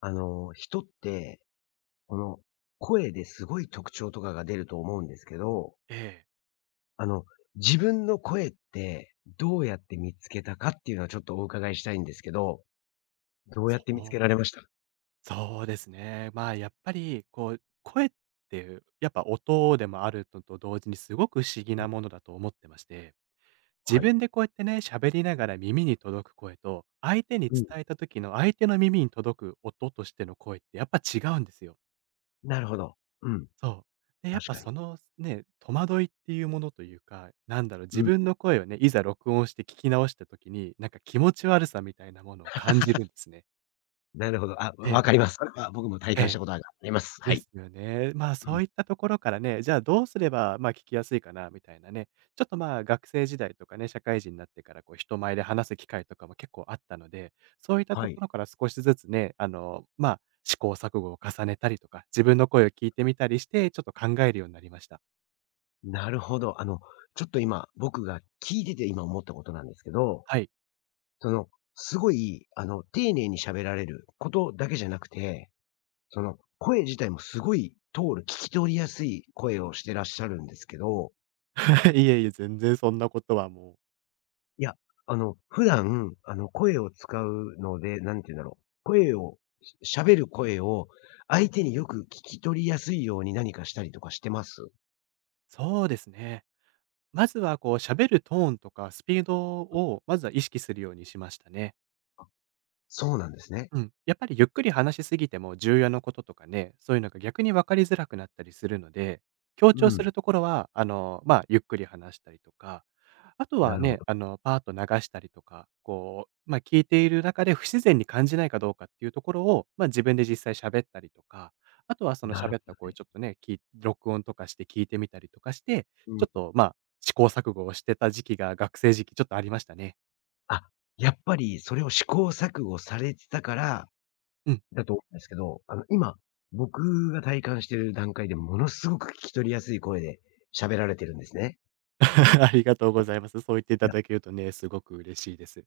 人って、この、声ですごい特徴とかが出ると思うんですけど、ええ、あの、自分の声ってどうやって見つけたかっていうのはちょっとお伺いしたいんですけど、どうやそって見つけられう、ました？そうですね。まあ、やっぱりこう、声っていう、やっぱ音でもあるのと同時にすごく不思議うなもん。のだと思ってまして、自はい。分でこうやってね、喋りながら耳に届く声と、相手にうん。伝えた時の相手の耳に届く音としての声ってやっぱ違うんですよ。なるほど。うん。そう。で、やっ確ぱかに。そのね、戸惑いっていうものというか、自うん。分の声をね、いざ録音して聞き直した時に、なんか気持ち悪さみたいなものを感じるんですね。なるほど。あ、えわえ、かります。それは僕も体え感したえ。ことがあります。はでい。すよね。まあ、うそん。ういったところからね、じゃあどうすれば、まあ、聞きやすいかなみたいなね、ちょっと、まあ、学生時代とかね、社会人になってから、こう、人前で話す機会とかも結構あったので、そういったはとい。ころから少しずつね、まあ、試行錯誤を重ねたりとか、自分の声を聞いてみたりして、ちょっと考えるようになりました。なるほど。ちょっと今、僕が聞いてて今思ったことなんですけど、はい。その、すごい、丁寧に喋られることだけじゃなくて、その、声自体もすごい通る、聞き取りやすい声をしてらっしゃるんですけど、いえいえ、全然そんなことはもう。いや、普段、声を使うので、なんて言うんだろう、声を、喋る声を相手によく聞き取りやすいように何かしたりとかしてます？そうですね。まずは、こう、喋るトーンとかスピードを、まずは意識するようにしましたね。そうなんですね。うん。やっぱりゆっくり話しすぎても重要なこととかね、そういうのが逆に分かりづらくなったりするので、強う調すん、るところは、まあ、ゆっくり話したりとか、あとなはるほね、ど。パーッと流したりとか、こう、まあ、聞いている中で不自然に感じないかどうかっていうところを、まあ、自分で実際喋ったりとか、あとはそのなる喋っほたど声ね。ちょっとね、録音とかして聞いてみたりとかして、うちょっん。とまあ、試行錯誤をしてた時期が学生時期ちょっとありましたね。あ、やっぱりそれを試行錯誤されてたから、うん。だと思うんですけど、今、僕が体感してる段階でものすごく聞き取りやすい声で喋られてるんですね。ありがとうございます。そう言っていいたや、だけるとね、すごく嬉しいです。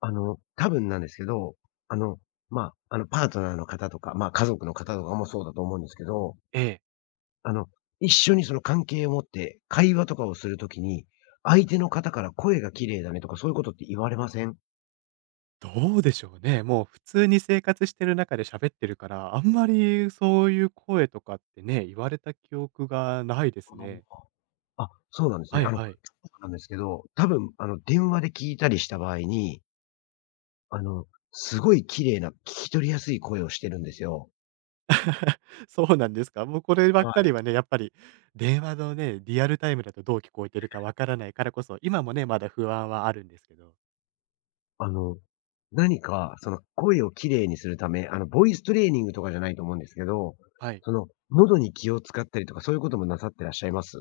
多分なんですけど、あの、まあ、パートナーの方とか、まあ、家族の方とかもそうだと思うんですけど、ええ。あの、一緒にその関係を持って会話とかをするときに、相手の方から声が綺麗だねとかそういうことって言われません？どうでしょうね。もう普通に生活してる中で喋ってるから、あんまりそういう声とかってね、言われた記憶がないですね。ああ、そうなんですね。はいあの、はい。なんですけど、多分、電話で聞いたりした場合に、あの、すごい綺麗な聞き取りやすい声をしてるんですよ。そうなんですか。もうこればっはかい。りはね、やっぱり電話のね、リアルタイムだとどう聞こえてるかわからないからこそ、今もね、まだ不安はあるんですけど。あの、何かその声を綺麗にするため、ボイストレーニングとかじゃないと思うんですけど、はい。その、喉に気を使ったりとか、そういうこともなさってらっしゃいます？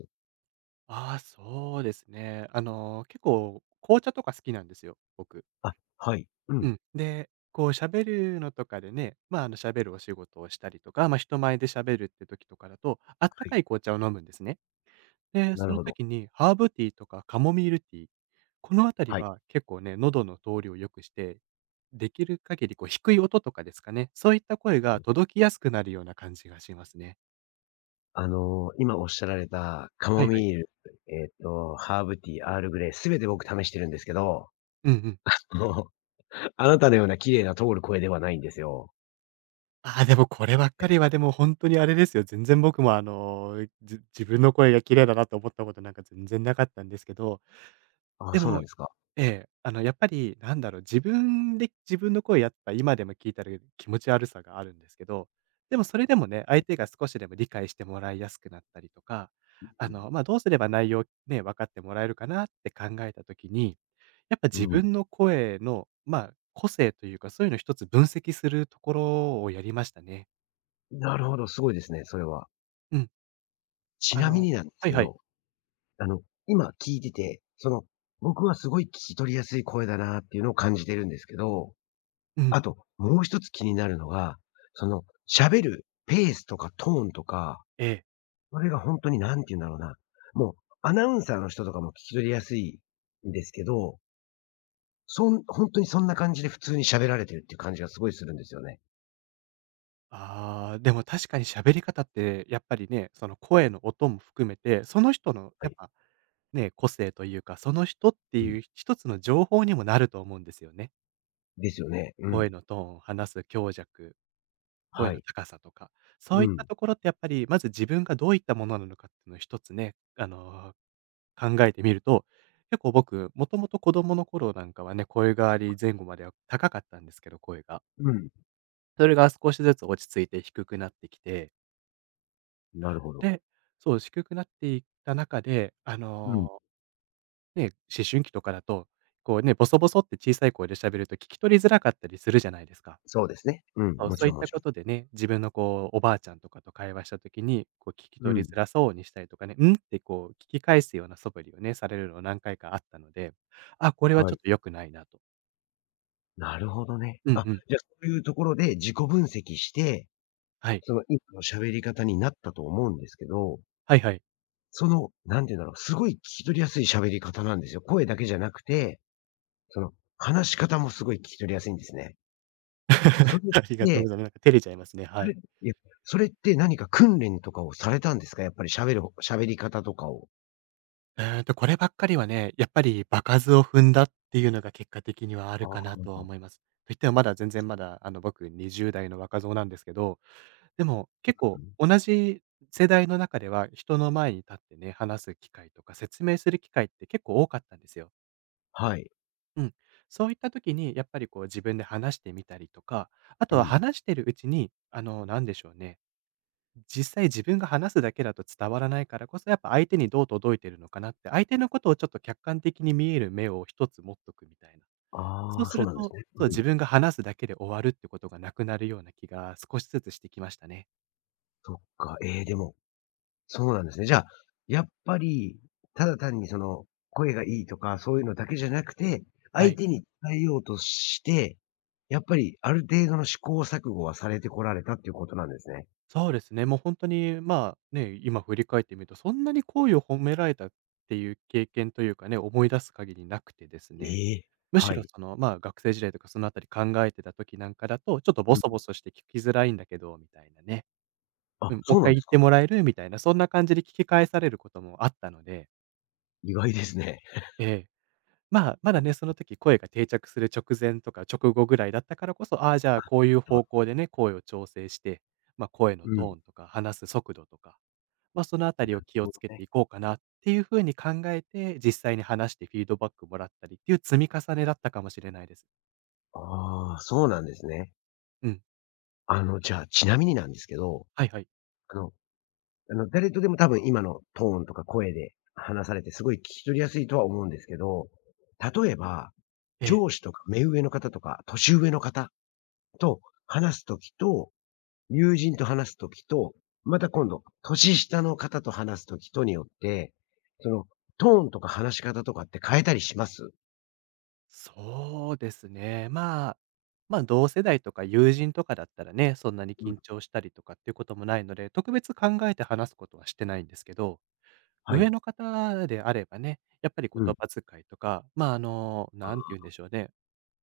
ああ、そうですね。あの、結構紅茶とか好きなんですよ、僕。あ、はい。うん。はうん。で、こう喋るのとかでね、まあ、喋るお仕事をしたりとか、まあ、人前で喋るって時とかだと、あったかい。い紅茶を飲むんですね。で、なそるのほど。時にハーブティーとかカモミールティー、このあたりはい。は結構ね、喉の通りを良くして、できる限りこう低い音とかですかね、そういった声が届きやすくなるような感じがしますね。今おっしゃられたカはモいはい。ミール、ハーブティー、アールグレイ、すべて僕試してるんですけど、うんうん。もう、あなたのような綺麗な通る声ではないんですよ。ああ、でもこればっかりはでも本当にあれですよ、全然僕も自分の声が綺麗だなと思ったことなんか全然なかったんですけど、ああ、でそうなんもですか。ええ、あの、やっぱり自分で自分の声やっぱ今でも聞いたら気持ち悪さがあるんですけど、でもそれでもね、相手が少しでも理解してもらいやすくなったりとか、うまあ、どうすれば内容ね、分かってもらえるかなって考えた時に、やっぱ自ん。うん。分の声の、まあ、個性というか、そういうの一つ分析するところをやりましたね。なるほど、すごいですね、それは。うん。ちあなみのになんですはいけはい。ど、あの、今聞いてて、その、僕はすごい聞き取りやすい声だなっていうのを感じてるんですけど、うん。あと、もう一つ気になるのが、その、喋るペースとかトーンとか、ええ。それが本当になんて言うんだろうな、もうアナウンサーの人とかも聞き取りやすいんですけど、本当にそんな感じで普通に喋られてるっていう感じがすごいするんですよね。ああ、でも確かに喋り方って、やっぱりね、その声の音も含めて、その人のはやっい。ぱ、ね、個性というか、その人ってうん。いう一つの情報にもなると思うんですよね。ですよね。うん。声のトーン、話す強弱、声はのい。高さとか。そうういったん。ところってやっぱり、まず自分がどういったものなのかっていうのを一つね、考えてみると、結構僕、もともと子供の頃なんかはね、声変わり前後までは高かったんですけど、声が。うん。それが少しずつ落ち着いて低くなってきてなるほど。で、そう、低くなっていった中で、うん。ね、思春期とかだと、こうね、ボソボソって小さい声で喋ると聞き取りづらかったりするじゃないですか。そうですね。うん、そう、もちそういろっんもたちろこん。とでね、自分のこう、おばあちゃんとかと会話した時に、こう聞きう取りん。づらそうにしたりとかね、「ん？」ってこう聞き返すような素振りをね、されるのを何回かあったので、あ、これははちょい。っと良くないなと。なるほどね。うんあ、うん。じゃあそういうところで自己分析して、はい。その今の喋り方になったと思うんですけど、はいはい。その、なんていうんだろう、すごい聞き取りやすい喋り方なんですよ。声だけじゃなくて、その、話し方もすごい聞き取りやすいんですね。そ れっありがとうごてざいます。なんか照れちゃいますね。そはれい。いや、それって何か訓練とかをされたんですか？やっぱり喋り方とかを。こればっかりはね、やっぱり場数を踏んだっていうのが結果的にはああるあ、かなとは思います。といってもまだ全然、あの、僕20代の若造なんですけど、でも結構同じ世代の中では、人の前に立ってね、話す機会とか説明する機会って結構多かったんですよ。はい。うん。そういった時にやっぱりこう自分で話してみたりとか、あうとはん。話してるうちに、なんでしょうね。実際自分が話すだけだと伝わらないからこそ、やっぱ相手にどう届いてるのかなって、相手のことをちょっと客観的に見える目を一つ持っとくみたいな。そあうあ、すそうるなんですと、ね。そう、う自ん。分が話すだけで終わるってことがなくなるような気が少しずつしてきましたね。そっか。ええ、でも、そうなんですね。じゃあ、やっぱり、ただ単にその、声がいいとか、そういうのだけじゃなくて、は相い。手に伝えようとして、やっぱりある程度の試行錯誤はされてこられたっていうことなんですね。そうですね、もう本当に、まあ、ね、今振り返ってみると、そんなに好意を褒められたっていう経験というかね、思い出す限りなくてですね。ええ、むしはろい。その、まあ、学生時代とかそのあたり考えてた時なんかだと、ちょっとボうん。ソボソして聞きづらいんだけどみたいなね。あ、うん、もう一そうなん回で言すってか。もらえる？みたいな、そんな感じで聞き返されることもあったので、意外ですね。ええ、まあ、まだね、その時声が定着する直前とか直後ぐらいだったからこそ、ああ、じゃあ、こういうだから、方向でね、声を調整して、まあ、声のうトん。ーンとか話す速度とか、まあ、そのあたりを気をそつけうてね。いこうかなっていう風に考えて、実際に話してフィードバックもらったりっていう積み重ねだったかもしれないです。ああ、そうなんですね。うん、じゃあ、ちなみになんですけど、はいはい。あの誰とでも多分今のトーンとか声で話されてすごい聞き取りやすいとは思うんですけど、例えば、ええ。上司とか目上の方とか年上の方と話すときと、友人と話すときと、また今度、年下の方と話すときとによって、その、トーンとか話し方とかって変えたりします？そうですね。まあ、同世代とか友人とかだったらね、そんなにうん、緊張したりとかっていうこともないので、特別考えて話すことはしてないんですけど、は上い。の方であればね、やっぱりうん。言葉遣いとか、まあ、何て言うんでしょうね、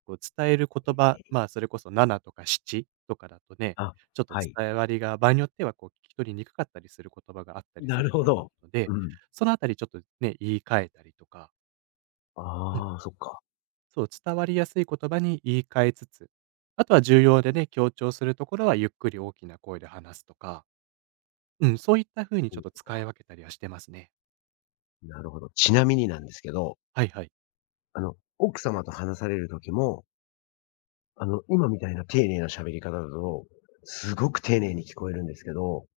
こう伝える言葉、まあ、それこそ7とか7とかだとね、あ、ちょっとはい。伝わりが場合によってはこう聞き取りにくかったりする言葉があったりすなるるほと思ど。うので、うん。そのあたりちょっとね、言い換えたりとかうん。ああ、そっか。そう、伝わりやすい言葉に言い換えつつ、あとは重要でね、強調するところはゆっくり大きな声で話すとか、うん、そういった風にちょっとう使い分けたりはしてますね。ん、なるほど。ちなみになんですけど、はいはい。奥様と話される時も、今みたいな丁寧な喋り方だと、すごく丁寧に聞こえるんですけど、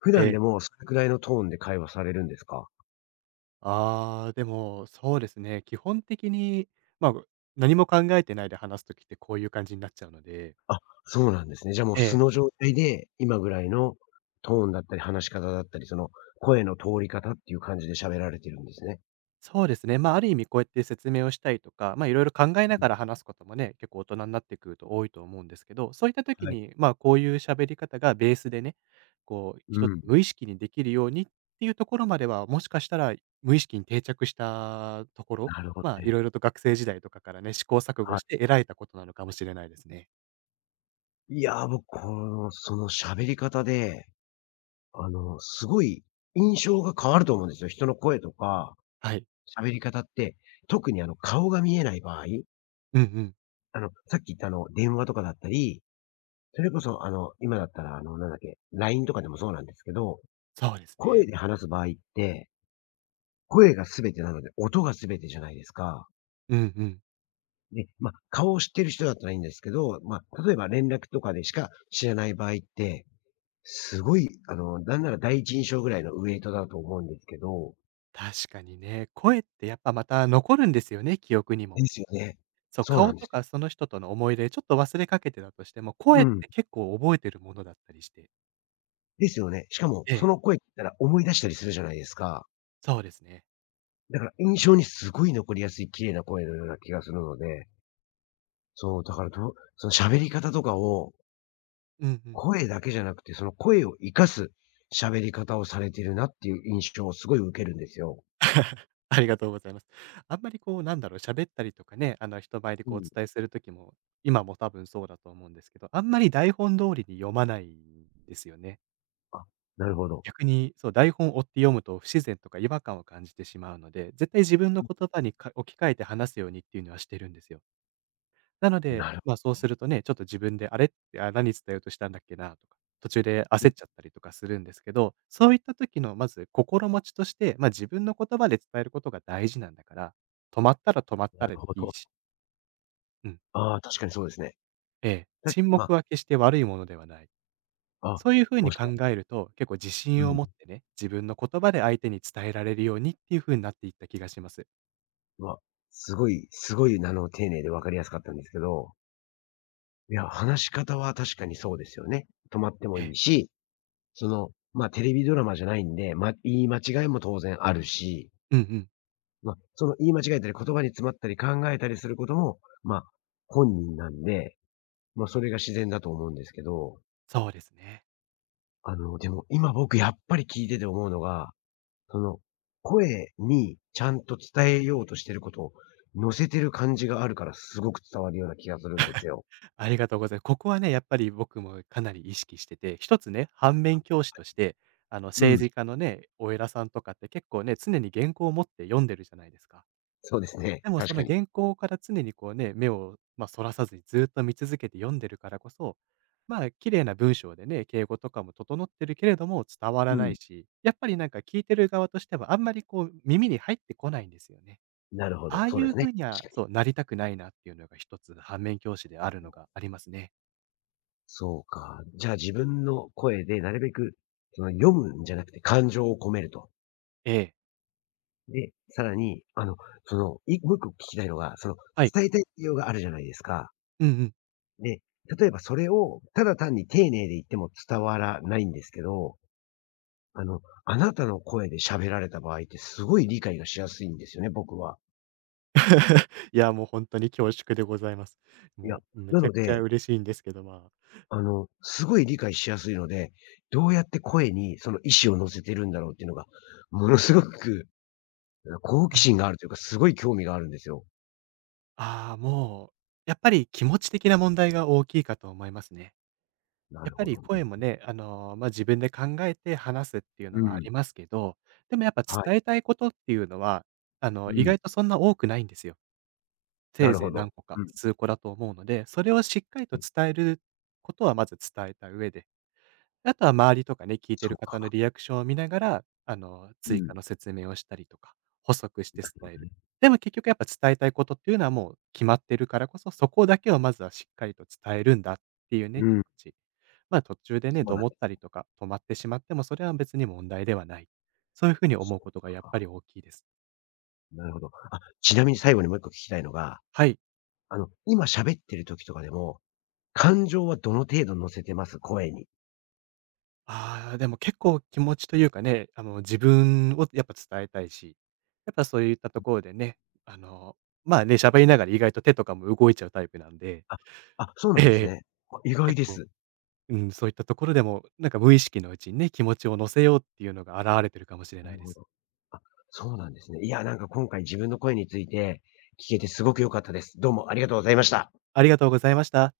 普え段でえ。もそれくらいのトーンで会話されるんですか？ああ、でも、そうですね。基本的に、まあ、何も考えてないで話すときってこういう感じになっちゃうので。あ、そうなんですね。じゃあもう素えのえ、状態で、今ぐらいのトーンだったり話し方だったり、その声の通り方っていう感じで喋られてるんですね。そうですね。まあ、ある意味こうやって説明をしたりとか、まあ、いろいろ考えなうん、がら話すこともね、結構大人になってくると多いと思うんですけど、そういった時はい。に、まあ、こういう喋り方がベースでね、こう、う一つん。無意識にできるようにっていうところまでは、もしかしたら無意識に定着したところ、なるほどまあ、いね。ろいろと学生時代とかからね、試行錯誤はしい。て得られたことなのかもしれないですね。いや、僕、この、その喋り方で、すごい印象が変わると思うんですよ。人の声とかはい。喋り方って、特に顔が見えない場合、うんうん。さっき言った電話とかだったり、それこそ今だったらなんだっけ、LINE とかでもそうなんですけど、そうですね。声で話す場合って、声が全てなので、音が全てじゃないですか。うんうん。で、ま、顔を知ってる人だったらいいんですけど、ま、例えば連絡とかでしか知らない場合って、すごい、なんなら第一印象ぐらいのウエイトだと思うんですけど、確かにね、声ってやっぱまた残るんですよね、記憶にでも。すよね。そう、そうな顔んでとすよ。かその人との思い出、ちょっと忘れかけてたとしても、う声っん。て結構覚えてるものだったりして。ですよね。しかも、えそえ、の声ったら思い出したりするじゃないですか。そうですね。だから印象にすごい残りやすい綺麗な声のような気がするので、そう、だからどうその喋り方とかを、うんうん。声だけじゃなくて、その声を活かす喋り方をされてるなっていう印象をすごい受けるんですよ。ありがとうございます。あんまりこう喋ったりとかね、あの人前でうこうおん。伝えする時も、今も多分そうだと思うんですけど、あんまり台本通りに読まないんですよね。あ、なるほど。逆に、そう、台本を追って読むと不自然とか違和感を感じてしまうので、絶対自分の言葉にか置き換えて話すようにっていうのはしてるんですよ。なので、なるま、そうするとね、ちょっと自分で、あれって、あ、何伝えようとしたんだっけなとか、途中でうん。焦っちゃったりとかするんですけど、そういった時のまず心持ちとして、ま、自分の言葉で伝えることが大事なんだから、止まったら止まっなたるでほいいど。し、うん、ああ、確かにそうですね。ええ、たし沈ま黙は決して悪いものではない。あ、あ、そういう風おっにし考ゃるえると、結構自う信をん。持ってね、自分の言葉で相手に伝えられるようにっていう風になっていった気がします。ま、すごいすごい、丁寧で分かりやすかったんですけど、いや、話し方は確かにそうですよね。止まってもえいいえ。し、その、まあ、テレビドラマじゃないんで、ま、言い間違いも当然あるし、うんうん。まあ、その言い間違えたり、言葉に詰まったり考えたりすることも、まあ、本人なんで、まあ、それが自然だと思うんですけど、そうですね。でも今僕やっぱり聞いてて思うのが、その、声にちゃんと伝えようとしてることを乗せてる感じがあるから、すごく伝わるような気がするんですよ。ありがとうございます。ここはね、やっぱり僕もかなり意識してて、一つね、反面教師として、あの、う政ん、治家のね、お偉さんとかって結構ね、常に原稿を持って読んでるじゃないですか。そうですね、でもそ確かのに。原稿から常にこうね、目を、まあ、そらさずにずっと見続けて読んでるからこそ、まあ、綺麗な文章でね、敬語とかも整ってるけれども伝わうらなん、いし、やっぱりなんか聞いてる側としてはあんまりこう耳に入ってこないんですよね。なるほど、ああそいうでうすね、風には確かに。そう、なりたくないなっていうのが一つ反面教師であるのがありますね。そうか。じゃあ自分の声でなるべく、その読むんじゃなくて感情を込めると。ええ。で、さらに、その、もう1個聞きたいのが、その、はい。伝えたい内容があるじゃないですか。うんうん。で、例えばそれをただ単に丁寧で言っても伝わらないんですけど、あなたの声で喋られた場合ってすごい理解がしやすいんですよね、僕は。いや、もう本当に恐縮でございます。いや、もうめなちゃのくちゃで、嬉しいんですけど、まあ、すごい理解しやすいので、どうやって声にその意思を乗せてるんだろうっていうのが、ものすごく好う奇んう心ん。があるというか、すごい興味があるんですよ。ああ、もう、やっぱり気持ち的な問題が大きいかと思いますね。なやっるぱほりどね。声もね、あの、まあ、自分で考えて話すっていううのはあん。りますけど、でもやっぱはい。伝えたいことっていうのは、あうの、意ん。外とそんな多くないんですよ。なせいるぜほいど。何個か、うん。数個だと思うので、それをしっかりと伝えることはまず伝えた上で、あとは周りとかね、聞いてそうる方のか。リアクションを見ながら、あの、う追ん。加の説明をしたりとか、補足してう伝える。でも結局やっぱ伝えたいことっていうのはもう決まってるからこそ、そこだけをまずはしっかりと伝えるんだっていうね、気ん。持ち。まあ途中でね、そうどなんもっでたす。りとか、止まってしまっても、それは別に問題ではない。そういうふうにそ思ううことがやっぱか。り大きいです。なるほど。あ、ちなみに最後にもう一個聞きたいのが、はい。今喋ってる時とかでも、感情はどの程度乗せてます？声に。ああ、でも結構気持ちというかね、あの、自分をやっぱ伝えたいし、やっぱそういったところでね、あの、まあね、喋りながら意外と手とかも動いちゃうタイプなんで、あ、あ、そう なえんですえ、ね。あ、意外結で構、す。うん、そういったところでも、なんか無意識のうちにね、気持ちを乗せようっていうのが現れてるかもしれなないるでほす。ど。あ、そうなんですね。いや、なんか今回自分の声について聞けてすごく良かったです。どうもありがとうございました。ありがとうございました。